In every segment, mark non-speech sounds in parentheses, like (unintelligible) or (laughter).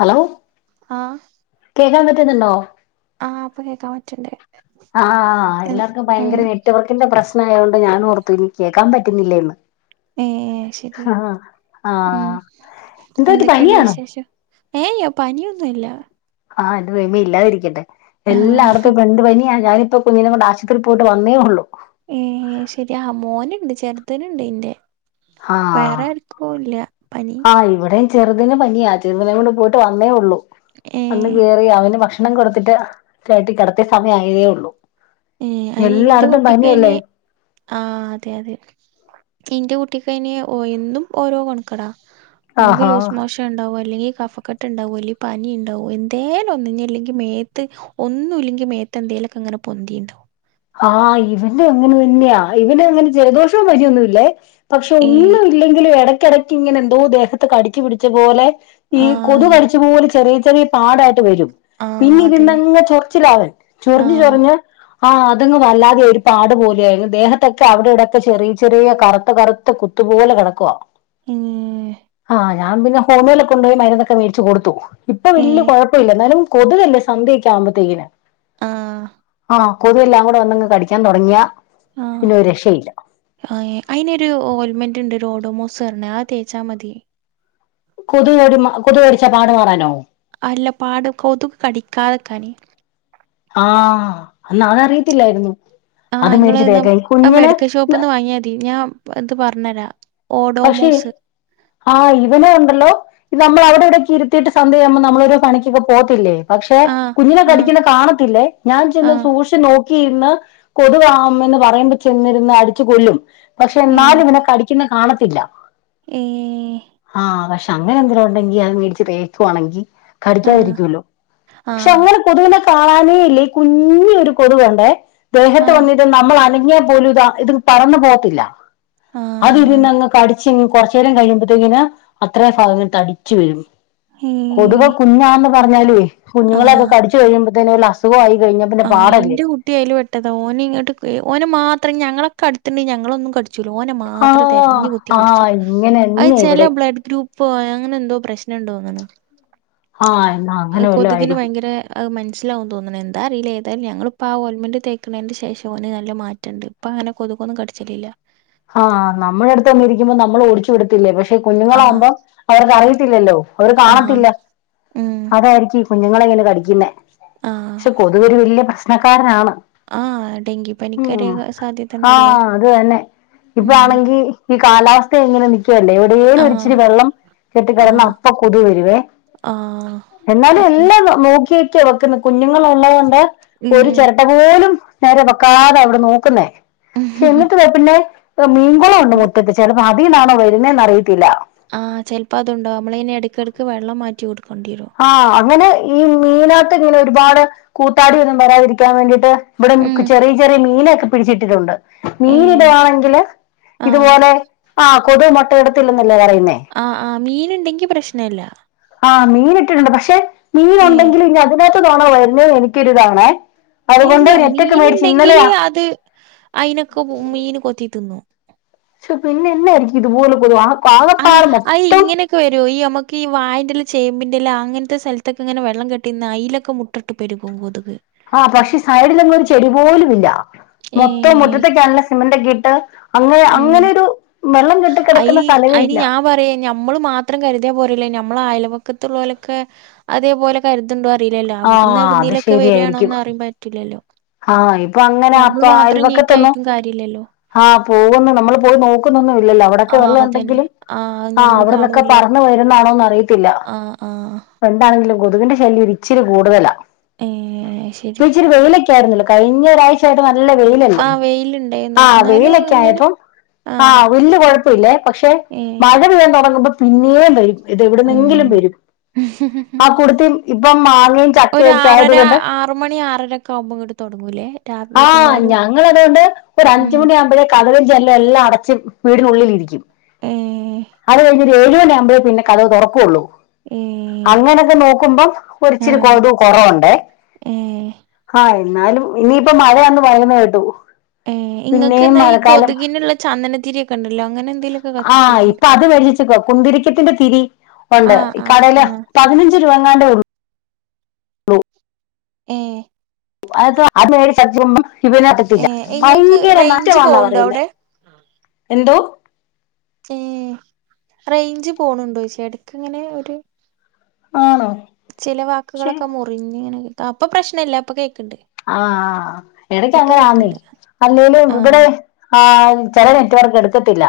Hello ആ കേക്കാൻ പറ്റുന്നുണ്ടോ? പറ്റ്ണ്ട് ആ എല്ലാർക്കും ഉം ഭയങ്കര നെറ്റ് വർക്കിന്റെ പ്രശ് നായോണ്ട് ഞാനോർത്തു ഇനി കേക്കാൻ പറ്റുന്നില്ലേന്ന് ഏ ശരി ആഹ് ഉം ആഹ് എന്ത് പറ്റി എന്തൊക്കെയുണ്ട് പനിയാണോ വിശേഷം? ഏയ് പനിയൊന്നുവില്ല ആ എന്റെ ദൈവമേ ഇല്ലാതിരിക്കട്ടെ എല്ലാടത്തും ഇപ്പണ്ട് പനി യാ ഞാനിപ്പോ കുഞ്ഞിനേം കൊണ്ട് ആശൂപത്രി പോയിട്ട് വന്നേ ഒള്ളൂ ഏ ശരിയാ മോനുണ്ട് ചെറുതിന്ണ്ട് ഇന്റെ ആഹ് വേറെ ആർക്കുല്ല പനി ആഹ് ഇവിടെയും ചെറുതിന് പനിയാ ചെറുതിനേം കൊണ്ട് പോയിട്ട് വന്നേ ഉള്ളു ഏ വന്ന് കേറി അവന് ഭക്ഷ ക്ഷണം കൊടുത്തിട്ട് ആ കേറ്റി കെടത്തി സമയായതേ ഉള്ളൂ ഏ അയിന് ഇന്റെ എല്ലായിടത്തും കുട്ടിക്കയിന് പനിയല്ലേ ആ അതെ അതെ എന്റെ കു ട്ടിക്കയിന് ഓ എന്നും ഓരോ കൊണക്കെടാ ഒന്നെങ്കി ആഹാ ലൂസ് മോഷൻ ഉണ്ടാവും അല്ലെങ്കിൽ കഫക്കെ ട്ടുണ്ടാവും അല്ലേ പനി ഇണ്ടാവും എന്തേലും ഒന്ന് ഇനി ഇല്ലെങ്കിൽ മേത്ത് ഒന്നുവില്ലെങ്കിൽ മേത്ത് എന്തെലൊക്കങ്ങനെ പൊന്തിണ്ടാ ആ ഇവന് അങ്ങനെ തന്നെയാ ഇവനങ്ങനെ ജലദോഷോം പനിയൊന്നുമില്ലേ പക്ഷെ ഏ ഒന്നും ഇല്ലെങ്കിലും എടക്കെടയ്ക്ക് ഇങ്ങനെ എന്തോ ദേഹത്ത് കടിച്ചു പിടിച്ച പോലെ ഈ കൊതു ആഹ് കടിച്ച പോലെ ചെറിയ ചെറിയ പാടായിട്ട് വരും ആഹ് പിന്നെ അതന്നെ ഇരുന്നങ്ങു ചൊറിച്ചിലാവൻ ആ ചൊറിഞ്ഞു ചൊറിഞ്ഞ് അ തങ്ങു വല്ലാതെയായി ഒരു പാട് പോലെയായി ന്ന്ട്ട് ദേഹത്തൊക്കെ അവിടെ ഇവിടൊക്കെ ചെറിയ ചെറിയ കറുത്ത കറുത്ത കുത്തുപോലെ കെടക്കുവാ ഉം, ആ ഞാൻ പിന്നെ ഹോമിയോലൊക്കെ കൊണ്ടോയി മരുന്നൊക്കെ മേടിച്ചു കൊടുത്തു ഇപ്പ ഏ വല്ല്യ കൊഴപ്പയില്ല എന്നാലും കൊതുകല്ലേ സന്ധ്യൊക്കെ ആവുമ്പത്തേക്കിന് ആ ആ കൊതുകെല്ലാം കൂടെ വന്നങ്ങു കടിക്കാൻ തൊടങ്ങിയാ ആ ആ അയിനൊരു ഓൽമെന്റ്ണ്ട് രോടൊമോസ് പറഞ്ഞെ അത്‌ തേച്ചാമതി കൊതുക്കടി കൊതുക്കടിച്ചാ പാടു മാറാനോ അല്ല പാട് കൊതുക് കടിക്കാതെക്കാനെ ആഹ് എന്നാ അത് അറിയിത്തില്ലായിരുന്നു ആഹ് ഇങ്ങള്ന്നാ ആ മെഡിക്കൽ ഷോപ്പ് നിന്ന് വാങ്ങിയാതി ഞാൻ ഇത് പറഞ്ഞരാ പക്ഷേ ആഹ് ഇവനെ ഉണ്ടല്ലോ നമ്മള് അവിടേടെക്കെ ഇരുത്തീട്ട് സന്ധ്യയാവുമ്പോ നമ്മളോരൊ പണിയ്ക്കക്കെ പോവത്തില്ലേ പക്ഷെ ആ കുഞ്ഞിനെ ആ കടിക്ക്ന്നെ കാണത്തില്ലേ ഞാൻ ആ ചെന്ന് സൂക്ഷിച്ച് നോ ക്കിരുന്നാ കൊതുവാ അമ്മെന്ന് പറയുമ്പ ചെന്നിരുന്ന് അടിച്ചു കൊല്ലും പക്ഷെ എന്നാലും ഇതിനെ കടിയ്ക്കിന്നെ കാണത്തില്ല ഏഹ് ആഹ് പക്ഷെ അങ്ങനെ എന്തരോ ഉണ്ടെങ്കില് അത് മേടിച്ച് തേക്കുവാണെങ്കി ആ കടിക്കാതിരിക്കുവല്ലോ ആ പക്ഷെ അങ്ങനെ കൊതുവിനെ കാാണാനേ ഇല്ല ഈ കുഞ്ഞി ഒരു കൊതുവുണ്ടെ ആ ദേഹത്ത് വന്നിട്ട് നമ്മളന ങ്ങിയാപോലുതാ ഇത് പറന്നു പോവത്തില്ല ആ അതിരുന്നങ്ങ് ച്ചി കൊറച്ചേരം കഴിയുമ്പത്തേക്കിന് അത്രയും ഭാഗങ്ങൾ തടിച്ചു വരും ഏ കൊതുക്കൊ കുഞ്ഞാന്ന് പറഞ്ഞാലെ ആ കുഞ്ഞുങ്ങളൊക്കെ കടിച്ചു കഴിയുമ്പത്തേന് വല്ല അസുഖൊ ആയി ആ ഇന്റെ കുട്ടി അയില് പെട്ടതാ ഓന് ഇങ്ങട്ട് ഓനെ മാത്രം ഞങ്ങളൊക്കെ അടുത്തിണ്ട് ഞങ്ങളൊന്നും കട് ച്ചൂല ഓനെ മാത്രം ആഹ് തെരഞ്ഞു കുത്തി ആഹ് കടിച്ചും ഇങ്ങനെ അത് തന്നെ ചെല ഇവിടെ ബ്ലഡ് ഗ്രൂ പ്പൊ അങ്ങനെ എന്തോ പ്രശ്നണ്ട് തോന്നണ് ആഹ് എന്നാ അത് അങ്ങനെ വല്ലോം കൊതുകിന് ആയിരിക്കും ഭയങ്കരെ അത് മനസിലാവും തോന്ന്ണ് എ എന്താ അറീല ഏതായാലും ഞങ്ങൾ ആ ഓൽമന്റ് തേക്കുന്നതിന്റെ ശേഷം ഓന് നല്ല മാറ്റണ്ട് ഇപ്പൊ അങ്ങനെ കൊതുക്കൊന്നും കടിച്ചലില്ല ആഹ് നമ്മുടെ അടുത്ത്ൊമ്മ ഇരിക്കുമ്പോൾ നമ്മൾ ഓടിച്ചുവിടും ല്ലേ പക്ഷെ ആഹ് കുഞ്ഞുങ്ങളാവകുമ്പം അവർക്ക്റിയത്തില്ലല്ലോ അവര് ആഹ് കാണത്തില്ല ഉം അതായിരിക്കും കുഞ്ഞുങ്ങളെ ഇങ്ങനെ കടിക്കുന്നേ ക്ഷെ കൊതു ഒരു വലിയ പ്രശ്നക്കാരനാണ് ആഹ ഡെങ്കി പനിക്ക്‌ അരെ ഉം സാധ്യതണ്ടല്ലോ ഇപ്പാണെങ്കി ഈ കാലാവസ്ഥ എങ്ങനെ നി ല്ലേ എവിടെേലും ആഹ് ഇച്ചിരി വെള്ളം കെട്ട കിടന്ന് ആഹ് അപ്പ കൊതുവ വരുവേ ആഹ് എന്നാലും അതന്നെ എല്ലാം നോക്കിട്ട് വെക്കുന്ന കുഞ്ഞുങ്ങളൾ ഉള്ളത് കൊണ്ട് ഒരു ഉം ചിരട്ട പോലും നേരെ വെക്കാതെ അവിടെ നോക്കുന്നേ പക്ഷെ എങ്ങൾക്ക് പിന്നെ മീൻകുളംുണ്ട് ഇത് മുറ്റ ത്ത് ചിലപ്പോ അതിയിലാണോ വരുന്നന്ന്റിയ ആഹ് ചെലപ്പ അതുണ്ടാവ നമ്മള ഇെ എടുക്കടക്ക് വെള്ളം മാറ്റി കൊടുക്കും ആ അങ്ങനെ ഈ മീനാത്ത് ഇങ്ങനെ ഒരുപാട് കൂത്താടി ഒന്നും വരാതിരിക്കാൻ ൻ വേണ്ടിട്ട് ഇവിടെ ഉം ചെറിയ ചെറിയ മീനൊക്കെ പിടിച്ചിട്ടിട്ടുണ്ട് മീനി ഏഹ് ടവാണെങ്കില് ആഹ് ഇതുപോലെ ആ് കൊതു മൊട്ടയിെടുത്തില്ലന്നല്ലേ പറയ ആ ആ മീൻ ണ്ടെങ്കി പ്രശ്നല്ല ആ മീൻ ഇട്ടിട്ടുണ്ട് പക്ഷെ മീൻ ഏഹ് ഉണ്ടെങ്കിൽ ഇനി അതിനകത്ത് തോണാൻ വരുന്ന എനിക്കൊരി ഇതാണേ അതുകൊണ്ട് ഇല്ല നെറ്റൊക്കെ മീൻ മേടിച്ച് ണ്ടെങ്കില് ഇന്നലെയാ അത് അയിനൊക്കെ മീന് കൊത്തി തിന്നു ശോ പിന്നെ എന്നാ യർക്കും ഇതുപോലെ കൊതുക് ആഹ അ ഇങ്ങനെയൊക്കെ വരുമോ ഈമുക്ക് വായന്റെ ലാ ചേമ്പിൻ്റെ ലാ അങ്ങനത്തെ സ്ഥലത്തക്കെങ്ങനെ വെള്ളംെട്ടി നിന്ന് അയിലൊക്കെ മുട്ടഇട്ട് പെരുകും കൊതുക് ആ പക്ഷെ സൈഡിലങ്ങും ഒരു ചെടി പോലും ഇല്ല മൊത്തം മുറ്റത്തേക്കാണുള്ള സിമന്ന്റെ കെ മ് വെള്ളം കെട്ടി അയി കിടക്കുന്ന സ്ഥലമേ അതിന് ഇല്ല ഞാൻ പറയാ ഞമ്മള് മാത്രം കരുത്യ പോരല്ല മ്മളെ അയൽവക്കത്തുലോളൊക്കെ അതേപോലെ കേരത്ണ്ടോ അറിയില്ലല്ലോ ആ അവിടുന്ന് അത് എടുന്നേലൊക്കെ ശരിയായിരിക്കും വരാനൊന്ന് അറിയാൻ പറ്റില്ലല്ലോ അപ്പൊ അങ്ങനാ ഞമ്മള് അപ്പൊ മാത്രം അയൽവക്കത്ന്നു നീറ്റായിട്ടും കാര്യല്ലല്ലോ ആഹ് പോകുന്നു നമ്മൾ പോയി നോക്കുന്നൊന്നും ഇല്ലല്ലോ അവിടൊക്കെ ആഹ് വെള്ളം അതന്നെ ഉണ്ടെങ്കിലും ആഹ് ഞമ്മള് അവിടെന്നൊക്കെ കാണൂല്ല പറഞ്ഞ വരുന്നാണോന്ന് ആഹ് ആഹ് അറിയത്തില്ലപ്പ എന്താണെങ്കിലും കൊതുവിന്റെ ശല്യം ഇച്ചിരി കൂടുതലാ ഏ ശരി ഇപ്പൊ ഇച്ചിരി വെയിലൊക്കെ കഴിഞ്ഞ ഒരാഴ്ച ആയിട്ട് നല്ല വെയിലല്ലേ ണ്ടയ്ന്നു ന്നാലും ഇങ്ങനെ ആഹ് വല്യ കൊഴപ്പലില്ലേ പക്ഷെ ഏഹ് മഴ പെയ്യാൻ തൊടങ്ങുമ്പൊ പിന്നേ വൈകു ഇത് ഉം എവിട്ന്നെങ്കിലും വരും ആ കുടുത്തി ഇപ്പൊ മാങ്ങിം ഒരു ചക്കയൊക്കെ ആയത് ആറര കൊണ്ട് ആറ് മണി ആറരൊക്കെ ആവുമ്പോ ഇങ്ങട്ട് തൊടങ്ങൂലേ രാ ആഹ് വൈകുന്നേരം ഞങ്ങളതോണ്ട് ഒര് ഉം അഞ്ച്മണി ആവുമ്പഴേ ക കതകും ജനലെല്ലാ അടച്ച് വീടിനുള്ളിലിരിക്കും ഏഹ് അത് കഴിഞ് ഏഴുവണി ആവുമ്പഴെ പിന്നെ കഥക് തൊറക്കൊള്ളൂ ഏഹ് അങ്ങനൊക്കെ നോക്കുമ്പം ഒരിച്ചിരി കൊതു കൊറവ്ണ്ടേ ഉം ന്നാലും ഇനിയിപ്പം മഴ ആന്ന് പറയുന്ന കേട്ടു പിന്നെയും ഇങ്ങക്ക്ന്നാ ഈ മഴക്കാലം കൊതുകിന്ള്ള ചന്നനത്തിരി ഒക്കെണ്ടല്ലൊ അങ്ങനെ എന്തേലൊക്കെ ആ കത്തിച് വെച്ചൂ ഇപ്പൊ അത് മേടിച്ചേക്കുവാ കുന്തിരിക്കത്തിന്റെ തിരി ഒണ്ട് ആഹ് ഇക്കടല ആഹ് പതിനഞ്ച് രൂപങ്ങാണ്ടെ ഉള്ളു ളു ഏഹ് അത അതേത് (unintelligible) ഇതിനകത്തില്ല ഏഹ് ഇങ്ങക്ക് ഭയങ്കര റേഞ്ച് നറ്റമാന്നാ പോവ്ണ്ടോ പറയ്ന്നെ അവിടെ എന്തോ ഏഹ് റെയ്ഞ്ച് പോണ് ണ്ടൊയ്ച എടക്ക്ങ്ങനെ ഒര് ആണോ ചില ശരി വാക്കുകളൊക്കെ മുറിഞ്ഞ്ങ്ങനെ ആഹ് ഇപ്പൊ പ്രശ്നല്ല ഇപ്പൊ കേ ആഹ് എടക്കങ്ങനെ ആന്നെ കേക്ക്ണ്ട് അല്ലേലും ആഹ് ഇവടെ ആഹ് ചെല നെറ്റ് വർക്ക് എട്ത്തിട്ടില്ല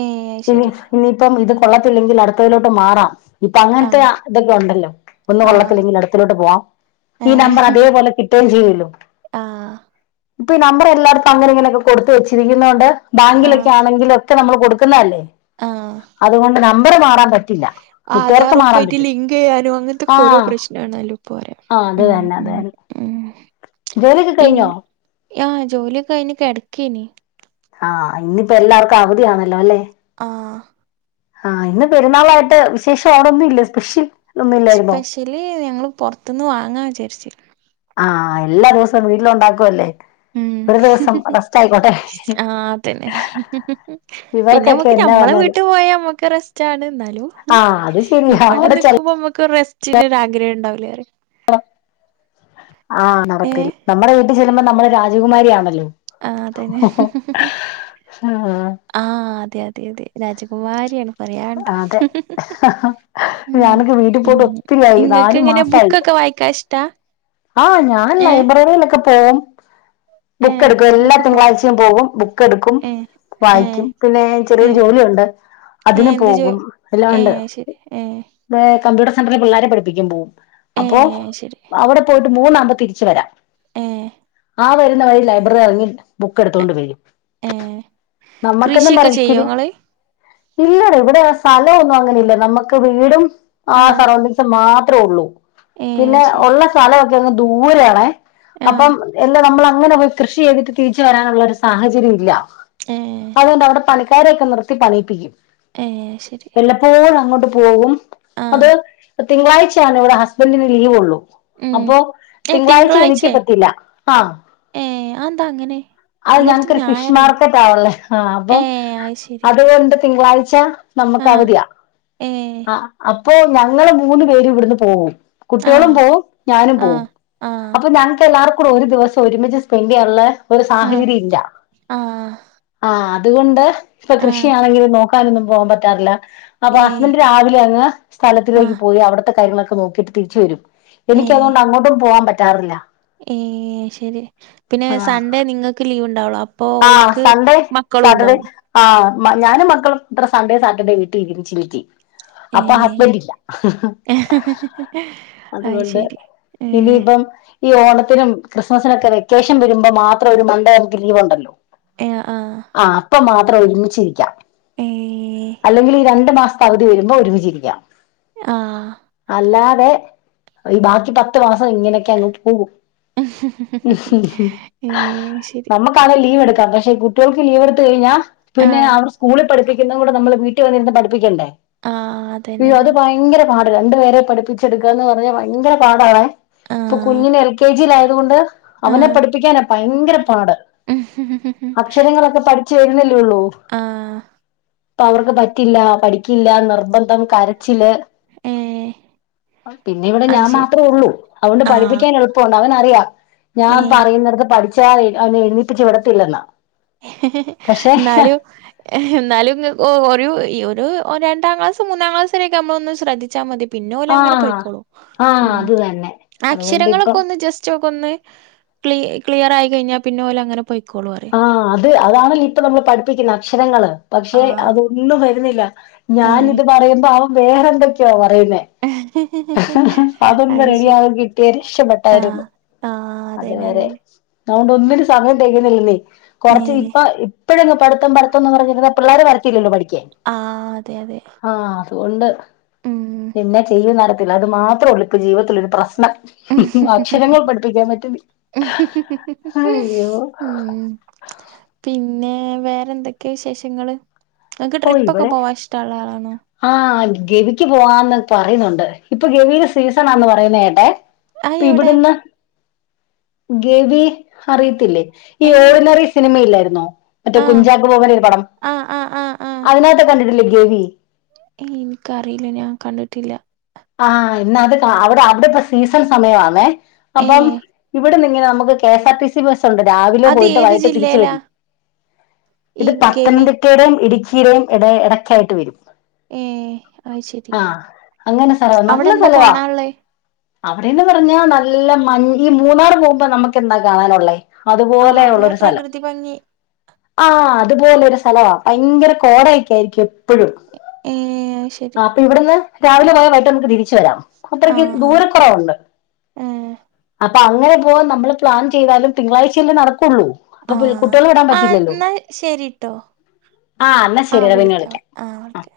ഏ ഇനി അയ്ശരി ഇനിയിപ്പം ഇത് കൊള്ളത്തില്ലെങ്കിൽ അടുത്തതിലോട്ട് മാറാം ഇപ്പൊ അങ്ങൻത്തെ ആഹ് ആ ഇതൊക്കെ ഒണ്ടല്ലൊ ഒന്ന് ആഹ് കൊള്ളത്തില്ലെങ്കിൽ അടുത്തലോട്ട് പോവാം ഏ ഈ നമ്പറ് അതേപോലെ കിട്ടുകയും ചിയ്യൂലൊ ആഹ് ഇപ്പൊ ഈ നമ്പർ എല്ലാട്ത്തും അങ്ങനെ ഇങ്ങനെയൊക്കെ കൊടുത്ത് വെച്ചിരിക്കുന്ന കൊണ്ട് ബാങ്കിലൊക്കെ ആഹ് ആണെങ്കിലൊക്കെ നമ്മള് കൊടുക്കുന്ന അല്ലെ ആഹ് അതുകൊണ്ട് നമ്പറ് മാറാൻ പറ്റില്ല നെറ്റ്വർക്ക് ആധാറൊക്കെ മാറാൻ ആയിട്ട് പറ്റും ലിങ്ക്യ്യാനും അങ്ങന് ത്തൊക്കോരോ ആഹ് പ്രശ്ണാണല്ലൊ ഇപ്പൊ ഉം ഉം ജോലിക്കെ കഴിഞ്ഞോ പിന്നെ ആഹ് ജോലിയൊക്കഴിഞ് കെടക്കേന് ആഹ് ഇന്നിപ്പോ എല്ലാർക്കു അവധിയാണല്ലൊ അല്ലെ ആഹ് ആഹ് ഇന്ന് പെരുന്നാളായിട്ട് വിശേഷം ഓണൊന്നുല്ലെ സ്പെഷ്യൽ ഒന്നും ഇല്ലായിരുന്നോ സ്പെഷ്യല് ഞങ്ങള് പൊറത്ത്ന്ന് വാങ്ങാ വിജാരിച്ചു ആഹ് എല്ലാ ദിവസൊ വീട്ടില് ഉണ്ടാക്കുവല്ലെ ഉം ആഹ് അതന്നെ പിന്നെ ഇവർക്കൊക്കെ നോക്കി എന്നാ ഞമ്മള പറഞ്ഞാല് വീട്ട് ട്ന്ന് പോയ മോക്ക് റെസ്റ്റാണ് ന്നാലും ആഹ് അത് ശരിയാ ഇവടെ അവിടെ ചെല്ല നിക്കുമ്പൊ മ്മ റസ്റ്റിനൊരാഗ്രഹംണ്ടാവുലെ അറ ആഹ് നടക്കില്ല ഏഹ് നമ്മ്ടെ വീട്ടി ചെല്ലുമ്പൊ നമ്മള് രാജകുമാരിയാണല്ലൊ ആഹ് അതെന്നെ ആഹ് അതെ അതായത് രാജകുമാരിണ് പറയാണ്ടൊ അതെ ഉം ഞാനൊക്കെ വീട്ടിൽ ഉം പോയിട്ട് ഒത്തിരിയായി ഇങ്ങക്ക് നാലു ഏങ്ങനെ മാസായി ബുക്കൊക്കെ പയ്ക്കഷ്ട ആഹ് ഞാൻ ലൈബ്രറീലൊക്കെ പോവും ഏഹ് ബുക്കെട്ക്കും എല്ലാ ബുക്കൊക്കെ വായി തിങ്കളാഴ്ചയും പോവും ബുക്ക് എടുക്കും ഏഹ് ഏഹ് വായിക്കും പിന്നേ ചെറിയൊരു ഏഹ് ജോലി അതിന് ഏഹ് എന്ത് ജോ പോകും എല്ലാണ്ട് ഏഹ് അത് ശരി ഏഹ് ഏ കമ്പ്യൂട്ടർ സെന്ററിൽ പിള്ളാരെ പഠപ്പിക്ക പോവും അപ്പൊ ഏഹ് അത് ശരി അവ്ടെ പോയിട്ട് മൂന്നാവുമ്പൊ തിരിച്ച് വരാ ഏഹ് ആഹ് വരുന്ന വഴി ലൈബ്രറി എറങ്ങി ബുക്ക് എട്ത്തോണ്ട് വരും ഏഹ് നമ്മക്കെന്നും കൃഷിയൊക്കെ ചെയ്യോ പറയ്ച്ചില് ഇങ്ങള് ഇല്ലടി ഇവിടെ ആ സ്ഥലവൊന്നും അങ്ങനെ ഇല്ല നമ്മക്ക് വീടും ആ ആഹ് സറൗണ്ടിസ് മാത്രൊ ഒള്ളു ഏഹ് പിന്നെ ശരി ഒള്ള സ്ഥലവൊക്കെ അങ്ങ് ദൂരയാണെ അപ്പം ആഹ് എല്ലാ നമ്മള അങനങ്ങ് കൃഷി ചെയ്തിട്ട് തിരിച്ചു വരാനുള്ള ഒരു സാഹചര്യം ഇല്ല ഏഹ് അതുകൊണ്ട് അവിടെ താരൊക്കെ നിർത്തി പണിയിപ്പിക്കും ഏഹ് ശരി വല്ലപ്പോഴും അങ്ങോട്ട് പോകും അത് ആഹ് തിങ്കളാഴ്ചയാണ് ഇവിടെ ഹസ്ബൻ്റിന് ലീവ് ഉള്ളു ഉം അപ്പൊ ഏഹ് തിങ്കളാഴ്ച എനിക്ക് തിങ്കളാഴ്ചേ പറ്റൂല്ല ആഹ് ഏഹ് അതെന്താ അങ്ങനെ അത് എല്ലോട്ത്തും ഞങ്ങക്കൊരു ഫിഷ് ഞായറല്ലേ മാർക്കറ്റാ ഉള്ളേ ആ അപ്പം ഏഹ് അത് ശരി അതുകൊണ്ട് തിങ്കളാഴ്ച നമുക്ക് ആഹ് അവധിയാ ഏഹ് ആ അപ്പൊ ഞങ്ങള് മൂന്നു പേരും ഇവിടുന്ന് പോവും ആഹ് കുട്ടികളും പോവും ഞാനും പോവും ആഹ് ആഹ് അപ്പൊ ഞങ്ങക്ക് എല്ലാർക്കൂടെ ഒരു ദിവസം ഒരുമിച്ച് സ്പെൻൻ്റ് ചെയ്യാനുള്ളെ ഒരു ആഹ് സാഹചര്യം ഇല്ല ആഹ് ആ അതുകൊണ്ട് ഇപ്പൊ ആഹ് കൃഷിയാണെങ്കിൽ നോക്കാനൊന്നും പോകൻ പറ്റാറില്ല അപ്പൊ ഏഹ് ഹസ്ബന്റ് രാവിലെ അങ്ങ് സ്ഥലത്തിലേക്ക് ആഹ് പോയി അവിടത്തെ കാര്യങ്ങളൊക്ക നോക്കിട്ട് തിച്ചച്ച് വരും എനിക്കതുകൊണ്ട് അങ്ങോട്ടും പോവാാൻ പറ്റാറില്ല ഏ ശെരി പിന്നെ ആ സൺഡേ നിങ്ങൾക്ക് ലീവ് ഉണ്ടാവളോ അ പ്പൊ ആ ഓൽക്ക് സൺഡേ മക്കളും സാറ്റർഡേ ഉണ്ടാവും ആ ഞാനും മക്കളും ഇത്ര സൺഡേ സാറ്റർഡേ വീട്ടിരിക്ക ശരിക്ക് അപ്പൊ ഏഹ് ഹസ്ബൻഡ് ഇല്ല അത് അതുകൊണ്ട് ശരി ഏഹ് ഇനിയിപ്പം ഈ ഓണ ത്തിനും ക്രിസ്മസിനൊക്കെ വെക്കേഷൻ വരുമ്പോൾ മാത്രം ഒരു മൺഡേ നമുക്ക് ലീവ് ഉണ്ടല്ലോ ഏ ആഹ് ആ അപ്പൊ മാത്രം ഒരുമിച്ചിരിക്കാം ഏഹ് അല്ലെങ്കിൽ ഈ രണ്ടു മാസത്തെ അവധി വരുമ്പോ ഒരുമിച്ചിരിക്കാം ആഹ് അല്ലാതെ ഈ ബാക്കി പത്ത് മാസം ഇങ്ങനെയൊക്കെ അങ്ങ് പോകും ഏ ശരി നമ്മുക്കാണെ ലീവ് എടുക്കാം പക്ഷെ കുട്ടികൾക്ക് ലീവ് എടുത്ത് കഴിഞ്ഞാൽ പിന്നെ ആഹ് അവർ സ്കൂളിൽ പഠിപ്പി ക്കുന്നത് നമ്മൾ വീട്ടിൽ വന്നിരുന്ന് പഠിപ്പിക്കണ്ടേ ആഹ് അതന്നെ അയ്യോ അത് അതന്നെ ഭയങ്കര പാ രണ്ടു പേരെ പഠിപ്പിച്ചെടുക്കാന്ന് പറഞ്ഞ ഭയങ്കര പാടണെ ഇപ്പൊ ആഹ് കുഞ്ഞിന് എൽ കെ ജിയിലായത് കൊണ്ട് അവനെ ആഹ് പഠിപ്പിക്കാനെ ഭയങ്കര പാട് ച്ച് വെരുന്നല്ലേള്ളൂ ആഹ് അവർക്ക് പറ്റില്ല പഠിക്കില്ല നിർബന്ധം കര ച്ചില് ഏഹ് പിന്നെ ഇവിടെ അത് ഞാൻ ശരി മാത്രേ ഉള്ളൂ അതുകൊണ്ട് ആഹ് പഠിപ്പിക്കാൻ എളുപ്പണ്ട് അവനറിയാം ഞാൻ ഏഹ് പറയുന്നിടത്ത് പഠിച്ചാതെ അവനെഎഴുന്നേപ്പിച്ചു വിടത്തില്ലെന്ന് പക്ഷെ എന്നാലും എന്നാലും ഒ ഒരു ഈ ഒരു രണ്ടാം ക്ലാസ് മൂന്നാംക്ലാസ് വരൊക്ക നമ്മൊ ഒന്ന് ശ്രദ്ധിച്ചൽ മതി പിന്നെ ഓലങ്ങനെ ആഹ് പോയിക്കോളും ആഹ് ഉം അത് തന്നെ അതുകൊണ്ട് അക്ഷരങ്ങളൊക്കെ ഇപ്പം ഒന്ന് ജസ്റ്റ് ഒക്കെ ഒന്ന് ക്ലി ക്ലിയർ ആയി കഴിഞ്ഞാൽ പിന്നെ ഓല് അങ്ങനെ പൊയിക്കോളൂ പറിം ത് അതാണല്ലോ ഇപ്പൊ നമ്മൾ പഠിപ്പിക്കുന്ന അക്ഷരങ്ങള് പക്ഷെ ആഹ് അതൊന്നും വരുന്നില്ല ഞാനിത് ഏഹ് പറയുമ്പോ അവൻ വേറെ എന്തൊക്കെയോ പറയുന്നേ അതൊന്ന് അത് ശരി റെഡിയായി കിട്ടിയ ആഹ് രക്ഷപ്പെട്ടായിരുന്നു ആഹ് അതന്നെ അതുവരെ അതന്നെ അതൊണ്ട് ഒന്നിനും സമയം തെകയുന്നില്ലന്നേ കൊറച്ച് ഏഹ് ഇപ്പൊ ഇപ്പഴങ്ങ് പഠിത്തം പഠിത്തംന്ന് പറഞ്ഞിരുന്നാ പിള്ളേര് വരത്തില്ലല്ലോ പഠിക്കാൻ ആഹ് അതെ അതെ ആഹ് അതുകൊണ്ട് ഉം നിന്നെ ചെയ്യും നട അത് മാത്രെ ഉള്ളൂ ഇപ്പം ജീവിതത്തില് ഒരു പ്രശ്നം അക്ഷരങ്ങൾ പഠിപ്പിക്കാൻ പറ്റുന്നില്ല അയ്യോ ഉം പിന്നെ വേറെ എന്തൊക്കെയാ വിശേഷങ്ങള് ഇങ്ങക്ക് ഓ ട്രിപ്പൊക്കെ ഇവിടെ പോവാൻ ഇഷ്ടള്ള ആളാണോ ആഹ് ഗവിക്ക് പോവാന്ന് പറയുന്നുണ്ട് ഇപ്പൊ ഗവില് സീസണാന്ന് പറയുന്നത് കേട്ടെ ആയ് ഇപ്പ എവിടെ ഇവിടുന്ന് ഗേവി അറിയത്തില്ലേ ഈ ഏ ഓർഡിനറി സിനിമയില്ലായിരുന്നോ മറ്റേ ആഹ് കുഞ്ചാക്കോ ബോബൻ്റെ ഒരു പടം ആഹ് ആഹ് ആഹ് ആഹ് അതിനകത്തൊക്കെ കണ്ടിട്ടില്ലേ ഗെവി എനിക്കറിയില്ല ഞാൻ കണ്ടിട്ടില്ല ആഹ് ഇന്ന അത് അവിടെ അവിടെ ഇപ്പം സീസൺ സമയ ആന്നേ ഏ അപ്പം ഇവിടെ ന എസ്ആർ ടി സ ണ്ട് രാവിലെ അത് പോയിട്ട് ഏത് വൈകട്ട് തിരിച്ചു വി ജില്ലയിലാ ഈ ഇത് ഗവി പത്തനംതിട്ടടെയും ഇടുക്കി ീരയും ഇട ഇടയ്ക്കായിട്ട് വരും ഏ ആ ശരി എങ്ങനെ ചെലവ അവിടെ നല്ല എന്താ ചെലവാ കാണാനുള്ളേ അവിടെന്ന് പറഞ്ഞാ നല്ല മഞ് ഈ മൂന്നാർ പോകുമ്പോ നമ്മുക്ക് എന്താ കാണാനള്ളേ ആ അതുപോലെ അവിടെ ഉള്ളൊരു സ്ഥലം പ്രകൃതി ഭംഗി ആ അതുപോലെ ഒരു സ്ഥലവാ ഭയങ്കര കോടയക്കെ ആയിരിക്കും എപ്പോഴും ഏ അയ് ശരി ആ അപ്പൊ ഇവിടുന്ന് രാവിലെ പോയ വായിട്ട് നമുക്ക് തിരിച്ചു വരാം അത്രയ്ക്ക് ആഹ് ആഹ് ദൂരക്കുറവുണ്ട് ഏ അപ്പൊ അങ്ങനെ പോക നമ്മൾ പ്ലാ ചെയ്താലും തിങ്കളാഴ്ചൽ നട ആഹ ആ എന്നാ ശരിട്ടോ ആ എന്നാ ആഹ ശരിയടാ പിന്നെ വിളിക്ക വിളിക്കാം ആഹ ആ ഓക്കെ